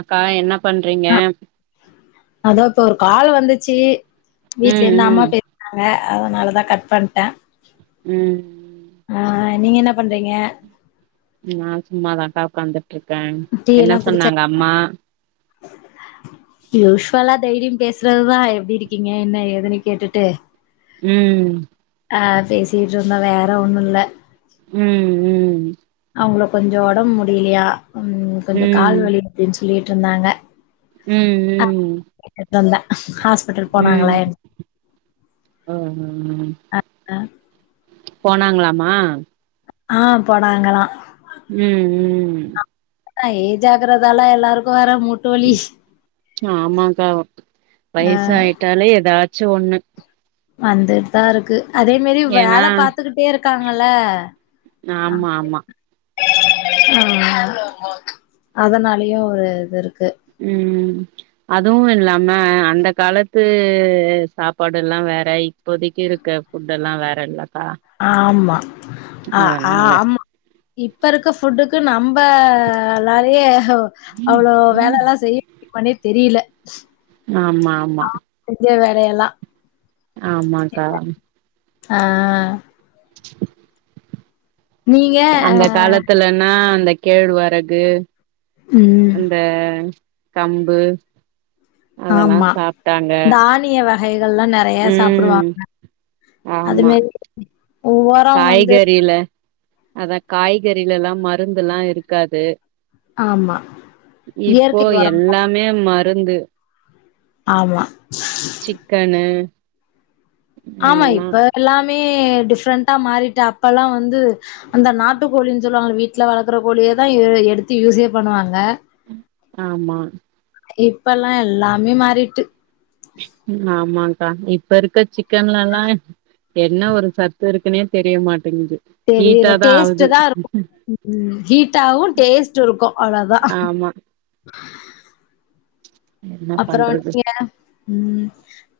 அக்கா என்ன பண்றீங்க அதா இப்ப ஒரு கால் வந்துச்சு வீட்லேந்து அம்மா ம் ம் பே னாங்க அதனாலதா கட் பண்ட்டே ம் ஆ நீங்க என்ன பண்றீங்க நா சும்மாதாக்கா உக்காந்துட்ருக்கே டீ என்ன எல்லா குடிச்சா சொன்னாங்க அம்மா யூஷுவலா தைலியு பேசுறதுதா எப்டி இருக்கீங்க என்ன ஏதுனு கேட்டுட்டு ம் அ பேசிட்ருந்தோ வேற ஒண்ணு இல்ல ம் ம் அவுங்ளுக் கொஞ்சோ ஒடம் முடிலியா ம் கொஞ்ச ம் கால்வலி இருக்குன் சொல்லிட்ருந்தாங்க ம் ம் [inaudible] ஆஸ் பிட்டல் போனாங்களா ம் என் அ அ அ போனாங்களாமா ஆ போனாங்களா ம் ம் அ ஏஜாகிரதால எல்லாருக்கு வர மூட்டு வலி ஆமாக்கா வயசாயிட்டாலே ஏதாச்சு ஒண்ணு வந்துட்டு தா இருக்கு அதே மாரி ஏனா வேல பாத்துக்கிட்டே இருக்காங்கல ஆமா ஆமா ம் அதனாலயு ஒரு இது இருக்கு ம் அதுவும் இல்லாம அந்த காலத்து சாப்பாடுல்லா வேற இப்போதைக்கி இருக்க ஃபுட்டெல்லா வேறல்லக்கா ஆமா அ ஆமா இப்ப இருக்க ஃபுட்டுக்கு நம் நம்ம நெறைய அவ்ளோ வேலல்லா செய்ய முடியுமானே தெரியில ஆமா ஆமா செஞ்ச வேலயெல்லா ஆமாக்கா ஆ நீங்க ஆ அந்த காலத்துலனா அந்த கேழ்வரகு ம் அந்த கம்பு அதெல்லா ஆமா சாப்டாங்க தானிய வகைகள்லா நெறைய ம் சாப்டுவாங்க அது ஆமா மாரி ஒரம் வந்து காய்கறில அதா காய்கறிலல்லா மருந்தெல்லா இருக்காது ஆமா இப்போ இயற்கை ஒரம் எல்லாமே மருந்து ஆமா சிக்கனு ஆமா எல்லா இப்ப எல்லாமே டிஃப்ரெண்டா மாறிட்டு அப்பெல்லா வந்து அந்த நாட்டுக்கோழின் சொல்லுவாங்கள வீட்டுல வளக்குற கோழியேதா எடுத்து யூஸே பண்ணுவாங்க ஆமா இப்பெல்லா எல்லாமே மாறிட்டு ஆமாக்கா இப்ப இருக்க சிக்கன்லலா என்ன ஒரு சத்து இருக்குனே தெரிய மாட்டேங்குது தெரியல ஹீட்டாதா டேஸ்ட்டு ஆவுது தா இருக்கு ஹீட்டாவு டேஸ்ட்டு இருக்கு அவ்ளோதா ஆமா என்ன அப்பறோ பண்றது நீங்க ம்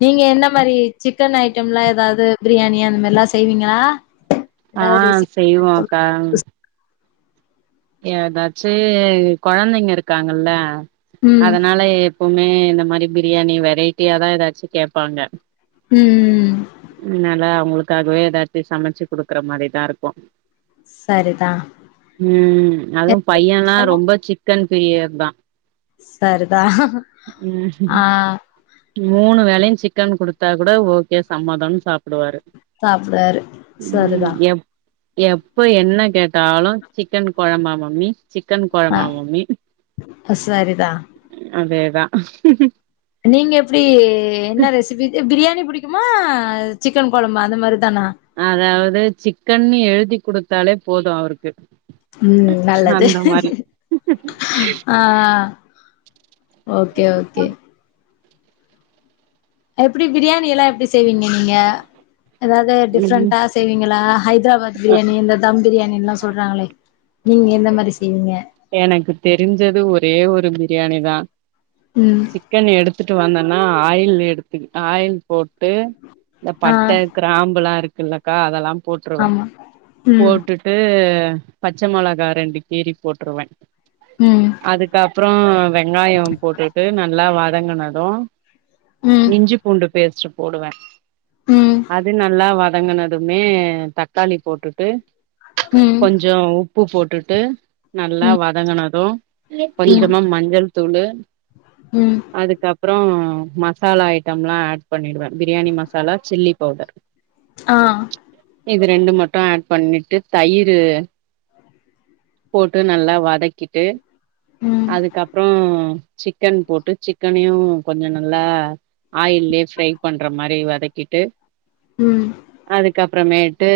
நீங்க என்ன மாரி சிக்கன் ஐட்டம்லாம் ஏதாவது பிரியாணி அந்த மாரில்லா செய்வீங்களா ஆ ஏதாவது ரெசிபி செய்வோக்கா ஏதாச்சு கொழந்தைங்க இருக்காங்கல்ல ம். அதனால எப்பவுமே இந்த மாரி பிரியாணி வெரைட்டியாதா ஏதாச்சு கேப்பாங்க ம் அதனால அவங்களுக்காகவே ஏதாச்சு சமச்சு குடுக்குற மாரி தா இருக்கு செரிதா ம் அதும் பையன்ல்லா ஸ்பெஷலா? ரொம்ப சிக்கன் பிரியர் தா துதா ம் ஆ மூணு வேலையு சிக்கன் குடுத்தா கூட ஓ கே சம்மதம்னு சாப்பிடுவாரு சாப்டுவாரு. ம் சரிதான். எப் எப்ப என்ன கேட்டாலு சிக்கன் கொழம்பா மம்மி சிக்கன் ஆ கொழம்பா மம்மி சரிதா அதே தா நீங்க எப்டி என்ன ரெசிபி பிரியாணி புடி க்குமா சிக்கன் கொழம்பு அந்த மாரி தானா அதாவது சிக்கன்னு எழுதி குடுத்தாலே போது அவருக்கு ம் நல்லது அந்த மாரி ஆ ஆ ஓகே ஓகே எப்டி பிரியாணி எல்லா எப்டி செய்வீங்க நீங்க ஏதாது ம் டிஃப்ரெடா செய்வீங்களா ஹைதராபாத் அ பிரியாணி இந்த தம் பிரியாணின் எல்லா சொல்றாங்களே நீங்க எந்த மாதிரி செய்வீங்க எனக்கு தெரிஞ்சது ஒரே ஒரு பிரியாணி தா ம் சிக்கன் எடுத்துட்டு வந்தோன்னா ஆயில் எடுத்து ஆயில் போட்டு இந்த ஆ பட்டை கிராம்புல்லா இருக்குல்லக்கா அதெல்லா போட்டுருவே ஆமா ம் போட்டுட் ட்டு பச்சை மெளகா ரெண்டு கிரி போட்டுருவே ம் அதுக்கப்புறோ வெங்காயோ போட்டுட்டு நல்லா வதங்கனது ம் இஞ்சி பூண்டு பேஸ்ட் போடுவே ம் அது நல்லா வதங்கன துமே தக்காளி போட்டுட்டு ம் கொஞ்சோ உப்பு போட்டுட்டு நல்லா ம் வதங்கினது ம் கொஞ்சமா மஞ்சள் தூளு ம் அதுக் அதுக்கப்புறோ மசாலா ஐட்டம் எலா ஆட் பண்ணிடுவே பிரியாணி மசாலா சில்லி பவுடர் ஆ இது ரெண்டு மட்டு ஆட் பண்ணி ட்டு தயிரு போட்டு நல்லா வதக்கிட்டு ம் அதுக்கப்புறோ சிக்கன் போட்டு சிக்கனையு கொஞ்சோ நல்லா ஆயில்யே ஃப்ரை பண்ற மாரி வதக்கிட்டு ம் அதுக்கப்பறமேட்டு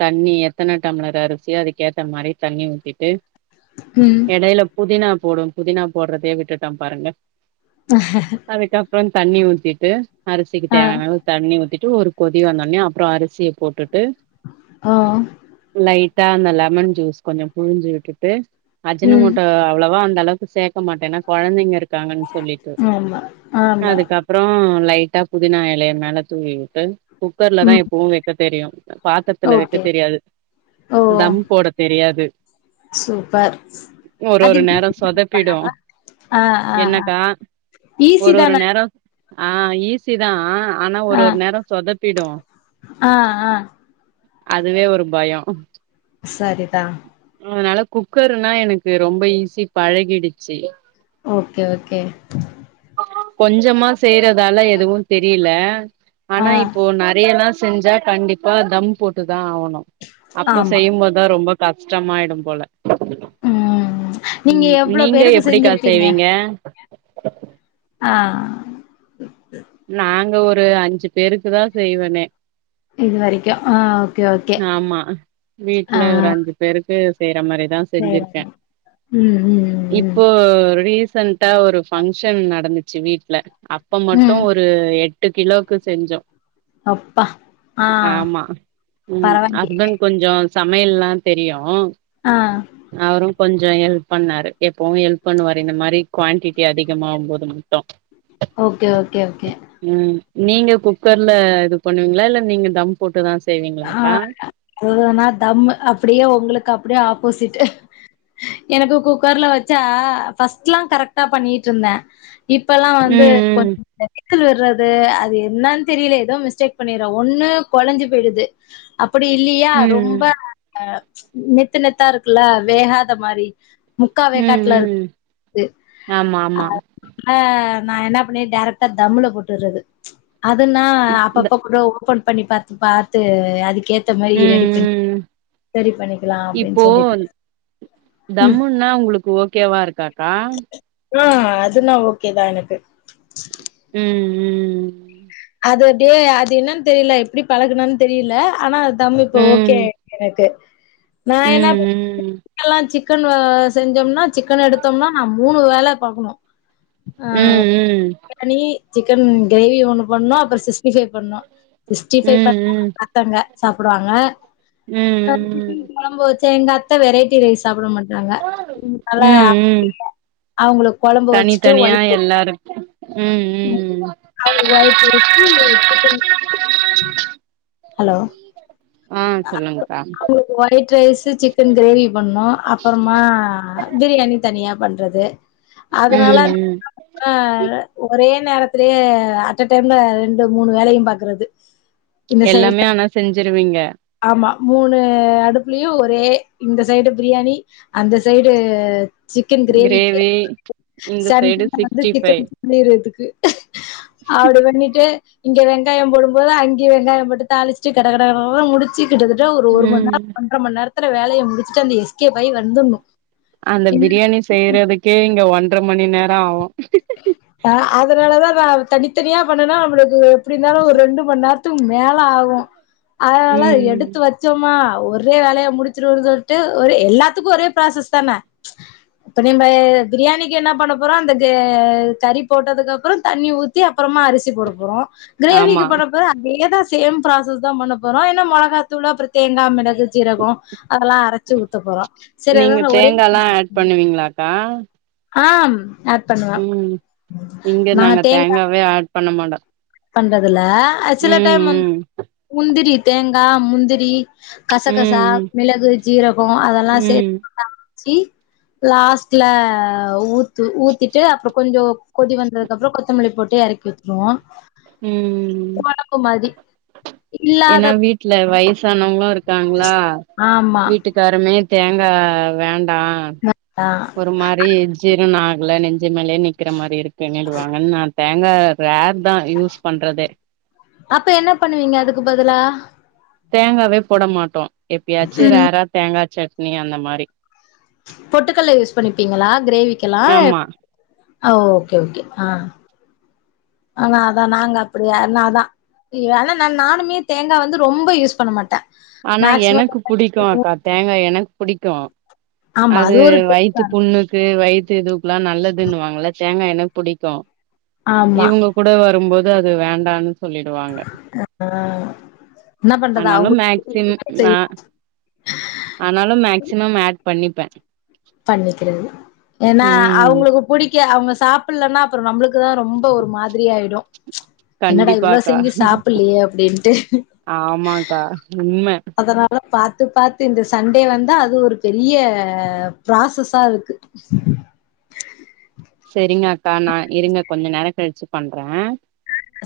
தண்ணிய எத்தனா டாம்லர் அரிசி அதுக்கேத்த மாரி தண்ணி ஊத்திட்டு ம் இடையில புதினா போடும் புதினா போடுறதையே விட்டுட்டா பாருங்க ஆ அதுக்கப்புறோ தண்ணி ஊத்திட்டு அரிசிக்கு ஆ தேவையான அளவு தண்ணி ஊத்திட்டு ஒரு கொதி வந்தடனே அப்புறோ அரிசிய போட்டுட்டு ஆ லைட்டா அந்த லெமன் ஜூஸ் கொஞ்சோ புழிஞ்சு விட்டுட்டு அஜினோ ம் மேட்டோ அவ்ளவா அந்தளவுக்கு சேக்க மாட்டேன்னா குழந்தைங்க இருக் இருக்காங்கன்னு சொல்லிட்டு ஆமா ஆமா அதுக்கப் அப்புறோ லைட்டா புதினா இலைய மேல தூவி விட்டு குக்கர்ல தா ம் எப்பவு வைக்க தெரியு பாத்ரத்துல வைக்க ஓகே தெரியாது ஓ தம் போட தெரியாது சூப்பர் ஒரு அது ஒரு நேரோ [unintelligible] இப்ப சொதப்பிடு ஆ ஆ என்னக்கா ஈசி ஒரு ஒரு தானா நேரோ ஆ ஈசிதா ஆனா ஒரு ஆ ஒரு நேரோ சொதப்பிடு ஆ ஆ அதுவே ஒரு பயோ சரிதா அதனால குக்கர்னா எனக்கு ரொம்ப ஈஸி பழகிடுச்சு ஓகே ஓகே கொஞ்சமா செய்யறதால எதுவு தெரியல ஆ ஆனா இப்போ நெறையல்லா செஞ்சா கண்டிப்பா தம் போட்டு தா ஆகணு அப்ப ஆமா செய்யும்போதுதா ரொம்ப கஷ்டமாயிடு போல ம் நீங்க ம் எவ்ளோ நீங்க பேருக்கு எப்பெடிக்கா செஞ்சிருப்பீங்க செய்வீங்க ஆ நாங்க ஒரு அஞ்சு பேருக்கு தா செய்வேனே இது வரைக்கு ஆ ஓகே ஓகே ஆமா ஆ வீட்ல ஒரு அஞ்சு பேருக்கு செய்யற மாரிதா செஞ்சிருக்கே சேரிங்க ம் ம் ம் ம் இப்போ ரீசன் ட்டா ஒரு பங்க்ஷன் நடந்துச்சு வீட்ல அப்போ மட்டு ம். ஒரு எட்டு கிலோவுக்கு செஞ்சோ அப்பா ஆ ஆமா ம் பரவாயில்லையே ஹஸ்பண்ட் கொஞ்சோ சமையல்லா தெரியு ஆ அவரு கொஞ்சே ஹெல்ப் பண்ணாரு எப்போவு ஹெல்ப் பண்ணுவரு இந்த மாரி குவான்டிட்டி அதிகமாவும்போது மட்டு ஓகே ஓகே ஓகே ம் நீங்க குக்கர்ல இது பண்ணுவீங்களா இல்ல நீங்க தம் போட்டு தா செய்வீங்களாக்கா இல்ல நா தம்மு அப்பிடியே உங்களுக்கு அப்பிடியே ஆப்போசிட்டு எனக்கு குக்கர்ல வச்சா ஃபஸ்ட்லா கரெக்டா பண்ணிட்டுருந்தே இப்பல்லா வந்து ம் கொஞ்சோ விசுல் வர்றது அது என்னான் தெரியல ஏதோ மிஸ்டேக் பண்ணிர்றே ஒன்னு கொலஞ்சு போயிடுது அப்பிடி இல்லையா ரொம்ப ம் நெத்து நெத்தா இருக்குல்ல வேகாத மாரி ம் முக்காவேக்காட்டுலரு ம் [inaudible] ம் க்குது ஆமா ஆமா அத அ அ நா என்ன பண்ணே டேரெக்ட்டா தம்முள போட்டுறது அதனா இந்த அப்பப்ப கூட ஓப்பன் பண்ணி பாத்து பாத்து அதுக்கே த்த மாரி ம் ரெடி பண்ணி ம் [inaudible] ரெடி பண்ணிக்கலா அப்பிடின்னு இப்போ சொல்லிட்டு தம்முன்னா உங்களுக்கு ஓக்கேவாருக்காக்கா ஆ அதுனா ஓகே தா எனக்கு ம் ம் அது டே அது என்னன்னு தெரியல எப்பிடி பழகணன் தெரியில ஆனா அது தம் இப்போ ஓகே ம் எனக்கு நா என்ன [inaudible] ம் சிக்கன் வ அ செஞ்சோம்னா சிக்கன் எடுத்தோம்னா நா மூணு வேல பாக்கணு ஆ ம் ம் பிரயாணி சிக்கன் கிரேவி ஒண்ணு பண்ணோ அப்றோ சிக்ஸ்டி ஃபைவ் பண்ணோ சிக்ஸ்டி ம் ஃபவ் பண்ண ம் [inaudible] பத்தாங்க சாப்டுவாங்க ம் ம் ம் [inaudible] கொழம்ப வச்ச எங்க அத்த வெரைட்டி ரைஸ் சாப்பட மாட்டாங்க அதனால ம் ம் அப்டியே அவங்களுக்கு கொழம்பு தனி வச்சுட்டு தனியா ஒயிட் ரைஸ் எல்லாருக்கு ம் ம் ம் ஹலோ ம் சொல்லுங்கக்கா அவுங்களுக்கு ஒயிட் ரைஸ்சு சிக்கன் கிரேவி பண்ணோ அப்பறமா பிரியாணி தனியா பண்றது ம் அதனால [inaudible] ம் ஆ ஒரே நேரத்திலயே அட்ட டைம்ல ரெண்டு மூணு வேலையு பாக்கறது எல்லாமே ஆனா செஞ்சிருவீங்க ஆமா மூணு அடுப்புலேயு ஒரே இந்த சைட்டு பிரியாணி அந்த சைட்டு சிக்கன் கிரேவிக்கே கிரேவி [inaudible] இந்த சைடு சண்ட [inaudible] வந்து சிக்ஸ்டி சிக்கன் ஃபைவ் பண்ணிறதுக்கு அப்டி பண்ணிட்டு இங்க வெங்காயோ போடும் போது அங்கே வெங்காயம் போட்டு தாளிச்சி கட கட கடன்னு முடிச் ச்சி கிட்டத்தட்ட ஒரு ஒரு மணி ம் நேரோ ஒன்ற மணி நேரத்துல வேலைய முடிச்சுட்டு அந்த எஸ்கே பாயி வந்துர்ணு அந்த பிரியாணி செய்யறதுக்கே இங்க ஒன்றர மணி நேரோ ஆவு ஆ அதனால தா நா தனித்தனியா பண்ணேனா நம்மளுக்கு எப்பிடி இருந்தாலு ஒரு ரெண்டு மணி நேரத்துக்கு மேலே ஆகு அதனாலதா ம் எடுத்து வச் சசோமா ஒரே வேலய முடிச்சிரவோன்னு சொல்ட்டு ஒரே எல்லாத்துக்கு ஒரே ப்ராசஸ் தான இப்ப நீம்ப பிரியாணிக்கு என்ன பண்ண போறோ அந்த கே ஆ கறி போட்டதுக்கு அப்றோ தண்ணி ஊத்தி அப்றோம அரிசி போட போறோம் கிரேவிக்கு ஆமா பண்ணப்ப அதேதா சேம் ப்ராசஸ்தா பண்ண போறோ என்ன மொளகாத்தூளு அப்பற தேங்கா மெளகு சீரகம் அதல்லா அரச்சி ஊத்த போறோ செரி அதல்லா நா ஒரே கா ஆம் ம் இங்க நாங்க தேங்காவே ஆட் பண்ண மாட்டோ பண்றதுல சில டைம் முந் ம் ம் முந்திரி தேங்கா முந்திரி கசகசா ம் மிளகு ஜீரகம் அதல்லா சேத் ம் நல்லா அரச்சி லாஸ்ட்ல ஊத்து ஊத்திட்டு கொஞ்ச கொதி வந்ததுக்கப்பறோ கொத்தமல்லி போட்டு எறக்கி னுவோ ம் கொழம்பு மாறி ஏன்னா வீட்ல வயசானங்களும் இருக்காங்களா ஆமா வீட்டுக் காரமே தேங்கா வேண்டா ஆ ஒரு மாறி ஜீரான ஆகல நெஞ்சி மேலே நிக்கற மாறி இருக்குன்ன வாங்க நா தேங்கா ரேர் தா யூஸ் பண்றதே அப்ப என்ன பண்ணுவீங்க அதுக்கு பதிலா தேங்காவே போட மாட்டோம் எப்பயாச்சி ரேரா தேங்கா சட்னி அந்த மாறி பொட்டுக்கல்ல யூஸ் பண்ணிருப்பிங்களா கிரேவிக்கெல்லாம் ஆமா ஓகே ஓகே ஆ ஆமா அதா நாங்க அப்டியா நாதா ஏனா நா நானுமே தேங்கா வந்து ரெம்பா யூஸ் பண்ண மாட்டே ஆனா மேக்சிமம் எனக்கு புடிக்கும் அக்கா தேங்கா எனக்கு புடிக்கும் ஆமா அது ஒரு டேஸ்ட் வயித்து தா புண்ணு க்கு வயித்து இதுவுக்கில்ல நல்லதுன்னுவாங்கள தோங்கா எனக்கு புடிக்கும் ஆமா இவங்க கூட வரும்மோது அது வேண்டா சொல்லிடுவாங்க ஆ என்ன பண்றது அனால மேக் ம் அவங்களுக்கு ஆ தெரியு ஆனாலும் மேக்சிமம் ஆட் பண்ணிப்பே பண்ணிக்கிறது ஏனா ம் அவங்களுக்கு புடிக்க அவங்க சாப் பல்லன்ன அப்பறோ நம்பளுக்கு தா ரெம்ப ஒரு மாதிரி ஆயிடு என்னடா இவ்ளோ கண்டிப்பாக்கா செஞ்சி சாப்பலயே அப்டின்ட்டு ஆ கா உண்ம அதனால பாத்து பாத்து இந்த சண்டே வந்தா அது ஒரு பெரிய ப்ராசஸா இருக்கு செரிங்க அக்கா நா இருங்க கொஞ்ச நேரம் கழிச்சி பண்றே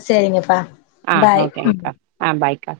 சரிங்கப்பா ஆ பாய் ஒகே அக்கா ஆ பாய்க்கா